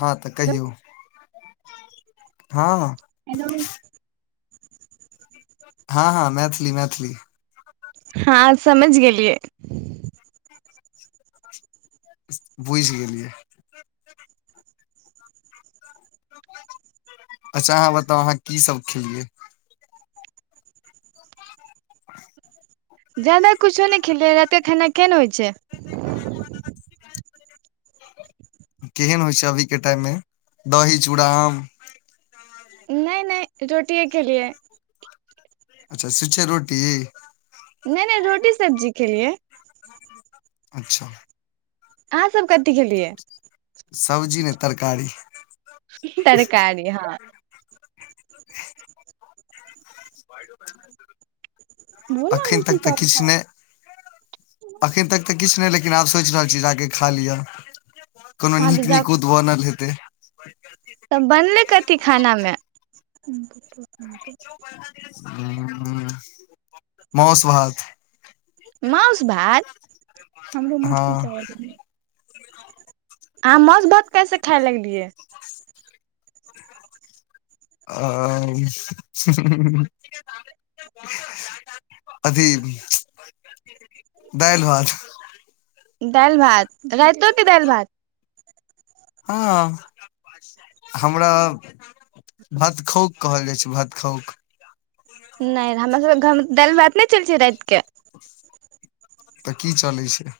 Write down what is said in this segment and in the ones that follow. हँ तऽ कहियौ ह ह हैलो। ह। हँ, हँ, मैथिली मैथिली। हँ, समैझ गेलियै। बुझि गेलियै। अच्छा, अहाँ बताउ अहाँ कि सभ खेलियै ज्यादा कुछो नहि खेलियै राते खाना केहन होइ छै केहन होइ छै, अभी के टाइममे दही चूरा आम। नै नै रोटिये खेलियै। अच्छा, छुच्छे रोटी? नै, नै रोटी सब्जी खेलियै अच्छा। अहाँ सभ कथि खेलियै। सब्जी नै तरकारी। तरकारी हँ। बोला अखैन तक मछली तऽ किछु तरकारी नै अखैन तक तऽ किछु नहि लेकिन आब सोचि रहल छी जेके खा लिय कोनो हँ निक तऽ जाउ निकूत बनल हेतै। तऽ बनलै कथि खाना मे मौस भात। मौस भात, हमरो मछली हँ चावल। अहाँ मौस भात, कहिआ खाय लगलियै आ। अथि दलि भात। दालि भात राइतो कऽ दालि भात। हँ, हमरा भतखौ कहल जाइ छै ख नहि हमरा सभके घर दालि भात नहि चल छै राति के तऽ कि चलै छै।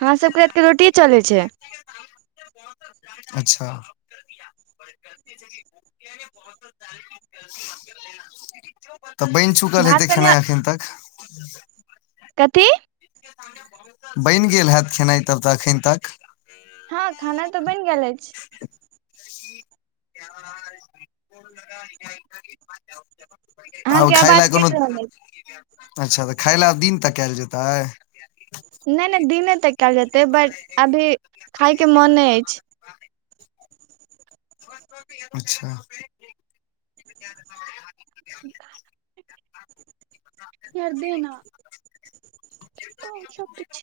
हँ सभके रातिके रोटि चलै छै अच्छा। तऽ बनि चुकाल भात हेतै कनि खेनाइ एखन तक कथि बनि गेल हैत खेनाइ तब त एखैन तक। हँ, खाना तऽ बनि गेल अछि। [unintelligible] आब अहाँके खाय लऽ आवाज कोनो कटि रहल अच्छा, तऽ खाय लय आब दिन तकैल जेतै। नहि, नहि दिने तऽ कयल जेतै बात अभी खायके मन नहि अछि। अच्छा। [inaudible] कर दे न आओर सभ पिछ।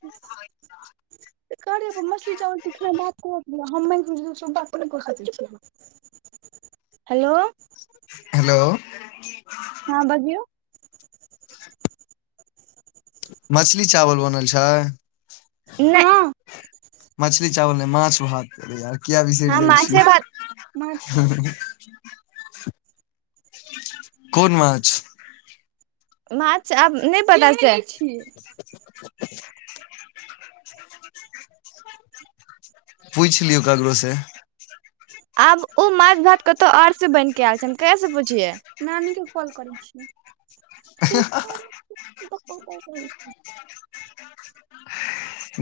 करे मछली चावल तू किना बात कर इस बक [inaudible] हेलो। हेलो। हँ, बजियऔ। मछली चावल बनल छै। नहि। मछली चावल, नहि माछ भात। किया बिसर हँ जाइ माछे भात छियै। कोन माछ। माछ आब नहि पता चैत छै। [inaudible] पुछि लियौ करोसँ। आब, ओ माछ भात। कतौ आर से बन के आयल छै, हम कै से पुछि नानी के कॉल करै छी। [unintelligible] तकै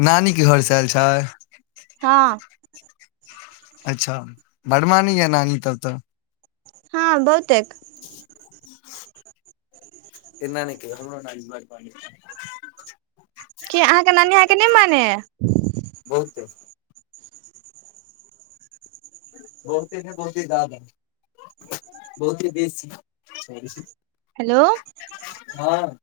नानीके घरसे आयल छै। हँ। अच्छा, बढ़ मानी य नानी तब तऽ हँ बहुत। ह। एना नक हमो बर क अहाँकेँ नानी अहाँकेँ नहि मानैय। बहुत। बहुत है बहुती जादा। बहुते बेश। हेलो। हँ।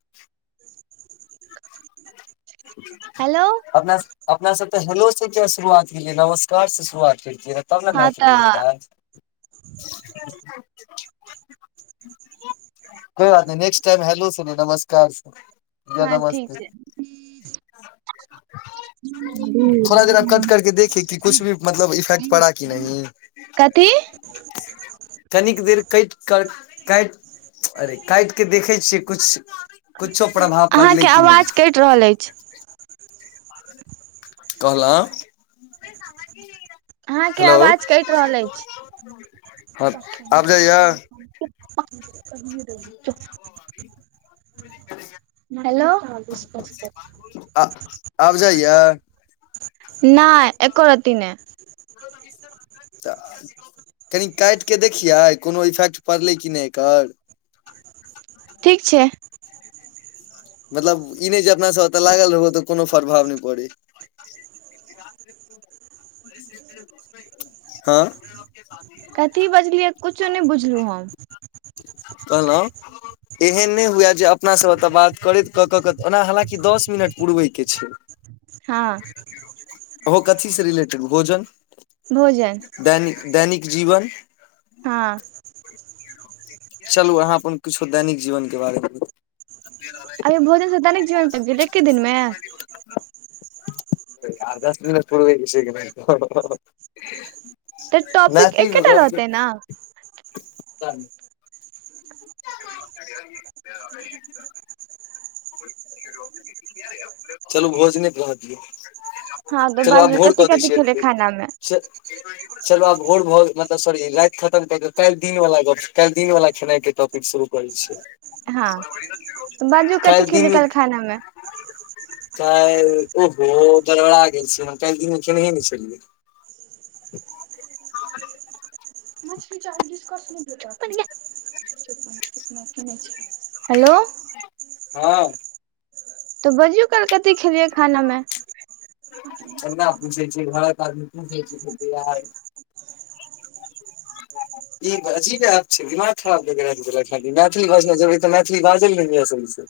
हेलो अपना। अपना सब तऽ हेलो से किया शुरुआत किय नमस्कार से शुरुआत करियै तब ने हँ मैच तऽ मिलतै [unintelligible] कोय बात नय नेक्स्ट टाईम हेलो से नहि नमस्कार या हाँ ठीक नमस्ते छै। [unintelligible] थोड़ा देर कट करके देखे कि कुछ भी मतलब इफेक्ट पड़ा कि नहि ह। कथि कनिक देर कइट कऽ काईट अरे काईट कऽ देखै छियै कुछ कुछो प्रभाव पड़लै अहाँकेँ कि नहि आवाज कईट रहल ऐछ। [inaudible] कहलौ। अहाँकेँ आवाज कऽ रहल अछि। हँ आब जाइया [unintelligible] हेलो आ, आब जाइया? ना एको राती ह त। कनि काटि कऽ देखियै कोनो इफेक्ट पड़लै कि नहि एकर ठीक छै। मतलब ई नहि जे अपना सभ ओतऽ लागल रहो तऽ कोनो प्रभाव नहि पड़े। [unintelligible] कथी बजलियै कुछो नाए बुझलु हम कहलऊ [inaudible] एहन नय हुए जे अपना सब एतऽ बात करैत कऽ कऽ क ओना हलाकी दस मिनट पुरबै के छै हँ ओहो कथी से रिलेटेड भोजन भोजन दैनिक दैनिक जीवन हँ चलू अहाँ अपन किुछो दैनिक जीवन के बारेमे बताऊ अइो भोजन सँ दैनिक जीवन तक भेलै एके दिनमे आ दस मिनट पुरबय छै कि [unintelligible] तऽ टॉपिक मैथिली मे एकेटा गप रहतै ना [unintelligible] [unintelligible] [inaudible] चलू भोजने पर रह दियौ हँ तऽ चलू आब बाजू भोर कथी कऽ दै कथी खेले छियैे खाना मे [inaudible] च चलु आब भोर भ मतलब सॉरी रात खतम कर क काइल दिन वला गप काइल दिन वला खेनाइ के टॉपिक शुरू होैय छै हँ त‍ऽ बाजू कथी खेली काईल खाना मे काइल ओहो गरवड़ा गेल छी काइल दिन मे खेनहे नय छलियै [unintelligible] हेलो हँ तऽ बजियौ काइल कथि खेलियै खाना मे छोटका पूछे घर [unintelligible] क [inaudible] ई अजीब ऐप छै दिमाग खराब कै क रख देलक है मैथिली बाजनाइ जरूरी तऽ मैथिली बाजल नय होईयै सही से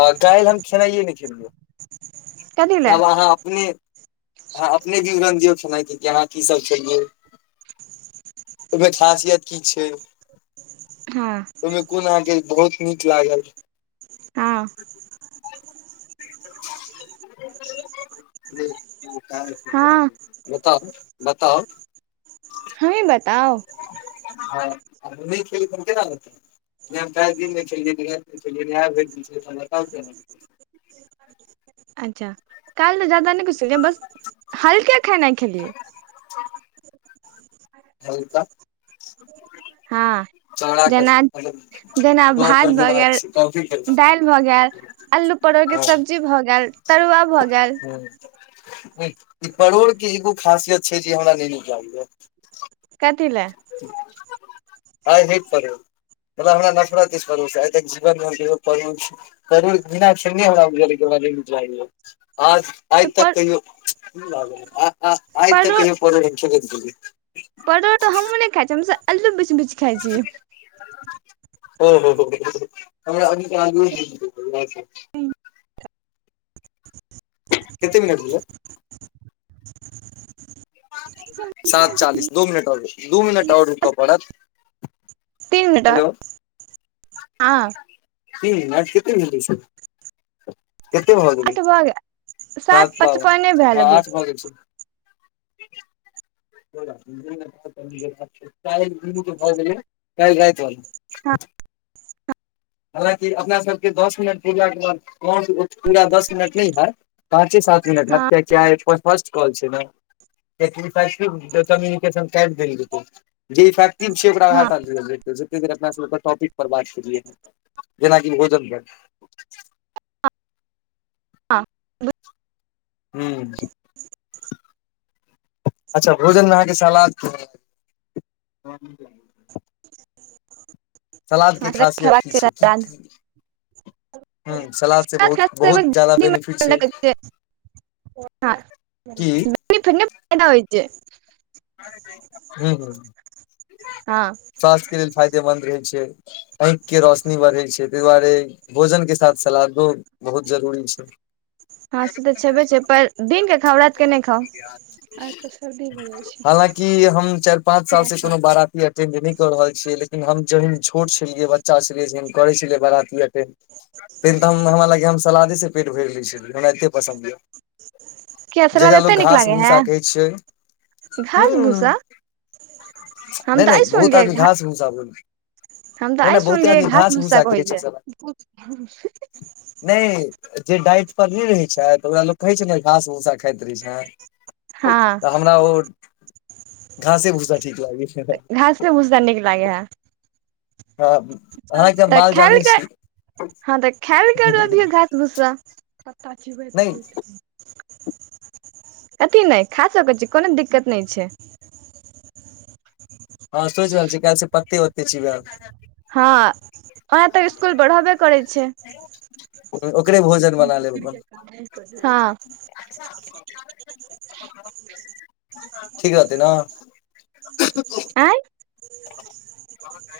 आ काइलहम खेनाइे नय खेलियै कथी [inaudible] लए तब अहाँ अपने आहाँ अपने विवरण दिऔ खानाइ की खेलनाइ की सब क खेय ओहिमे खासियत की छै [unintelligible] ओहिमे कोन अहाँ के बहुत नीक लागल हँ [inaudible] हँ [unintelligible] बताउ बताउ [inaudible] हम ही बताउ हँ हम नहि खेलिए त केना बताऊ नहि हम काइल दीन खेलियै नहि राइत खेलियै नाए आए भैर दिन खेलिए त हम द बतातै केना जा काइल जादा नहि कुछ बस हल्का खेनाइ खेलियै ह ता [inaudible] हँ जेना जेना गप भात पर भऽ दिमाग गेल छै कॉपी केलखिन दाल भऽ गेल आलू परोरके हँ सब्जी भऽ गैल तरुआ भऽ गैल [inaudible] ई परोड़के एगो खासियत छै जे हमरा नय निक लागयै कथि ले ह आइ कर हमरा नफड़ती कर छै, आइ जीवन मे छै जरूर बिना हमरा लऽ आ। आइ तऽ कहियो आइ तऽ कहियो हम परोर परोर तऽ हमहूँ नहि खाइ छी हम अल्लू बिछ बिछ खाइ छीयै। ओ, हो हो हम अभ कते, मिनट भेले। सात चालीस दू मिनट ओर दू मिनट ओर रुकऽ पड़त। तीन मिनट। आ। आ कत होतै छै। कतेक भाव गेले आठ भऽ गेल सात सात बावन पचपने भेल हँ अभी आठ भाव दै छै [unintelligible] [unintelligible] कएल राति मे हँ [unintelligible] हलाकि अपना सभके दस मिनट पूरा के बाद पूरा दस मिनट नहि हैत पाँचे सात मिनट हत हँ कियाकि आइ फर्स्ट कॉल छै न काटि देल जेत इफेक्टिव छै, ओकरा हँ हटा देल जेत। अपना टॉपिक पर बात करिय है, जेनाकि भोजन हँ। हू। अच्छा भोजन मे अहाँकेँ सलाद सलाद के हँ खासियत खेबाक कि चाही छै कि सलाद। कि हू, सलाद छै, बहुत खाय से बहुत जादा बेनिफिट छै। की फने फायदा होई छै। ह, ह। हँ। स्वास्थ्य के लेलऽ फायदेमंन्द रहे छै, आँखि के रोशनी बढ़े छै, ताहि दुआरे भोजन के साथ सलादो बहुत जरूरी छै। हँं, से तऽ छेबे छै, पर दिनक के खाउ रातके नहि खाउ आ सर्दी हो जाइ छै। हालकि हम चारि पाँंच साल सँ कोनो बरा ऐटेनड नहि कऽ रहल छियै लेकिन हम जहन छोट छलियै बच्चा छलै जे करे छलै बारती तय टाइमे हमरा लागैये हम सलादे सँ पेट भरि लै छलियै हमरा एतेक पसन्द यए किया सलाद जेकरा एते लोक नीक घास लागे है भूसा कहे छै। हू, घास भूसा हम नहि, तऽ नहि आइ बहुत सुनलियै आदमी घास भुसा हम तऽ आइ सुनलियै घास भूसा कहैत छै सलाद छै नहि जे डाइट पर नहि रहे छै तऽ ओरा लोक कहै छै ने घास भूसा खाइत रहै छै। हँ त हमरा ओ घासे भुसा ठीक लागै छै घास भुसा नीक लागे है अहाँके हम तऽ माल जाल नहि ख छी हँ तऽ खायलभिय घा सा नहि अथि नहि खा सकै छै कोनो दिक्कत नहि छै हँ, सोचि रहल छी काल्हि पते ओते चीबै हँ वहाँ तक स्कूल बढ़बे करैत छै। ओकरे भोजन बना लेब अपन हँ। [unintelligible] ठीक रहतै ना आय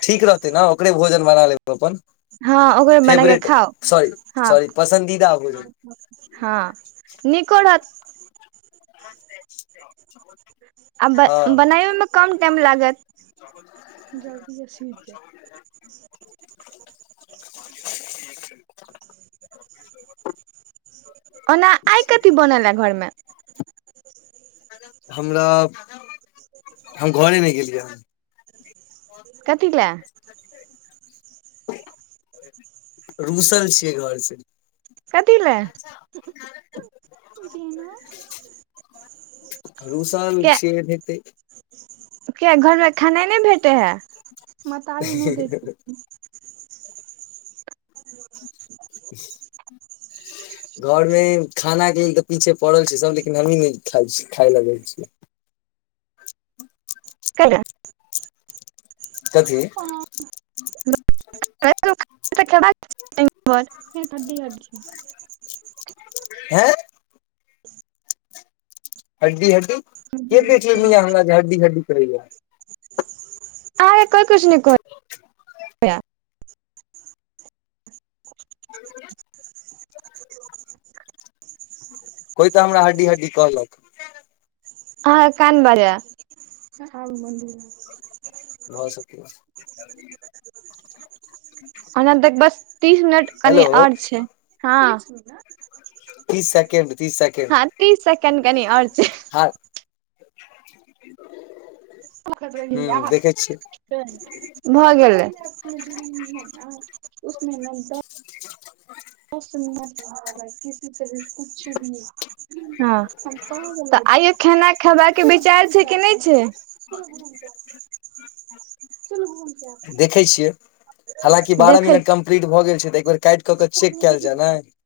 ठीक रहतै ने ओकरे भोजन बना लेब अपन हँ ओकरे बना के फेवरेट खाउ सॉरी हँ सॉरी पसीदा भोजन हँ निको रहत [unintelligible] [unintelligible] हँ आनामे क टाइम लागत [unintelligible] ओना आइ कथी बनले घरमे हमरा हम घरे मे गेलियै ह कथिला रूसल छियै घर से कथी लए रूसल किया छि ओनाहितै घरमे खेनाइ नहि भेटै है महतारी नै दैत हैथि [inaudible] घर में खाना के त पीछे पड़ल छै सब लेकिन हमही नहि खा खाय लए जाइ छियै कैला कथि [unintelligible] हे ठडी ह छै हँ हड्डी हड्डी के देख ले म ह हड्डी हड्डी करै या आय कोइ किछो नै कहतै [unintelligible] [inaudible] कोइ तऽ हमरा हड्डी हड्डी कहलक हँ कान बाजा भऽ सकैत छै ओना तक बस तीस मिनट कनि हेलो आओर छै हँ तीस सेकेंड तीस हँ तीस सेकंड कनि आओज आ [unintelligible] [unintelligible] खतर ह य देखै छियै भऽ गेलै सुन च किसी से भी कुछ भी हँ तऽ आइयो खेाना खेबाक के विचार छै कि नहि छै [unintelligible] [unintelligible] देखै छियै हालकि बारह देखै म कलीट भऽ गेल छै तऽ एक बेर काटि क के चेकयलय ने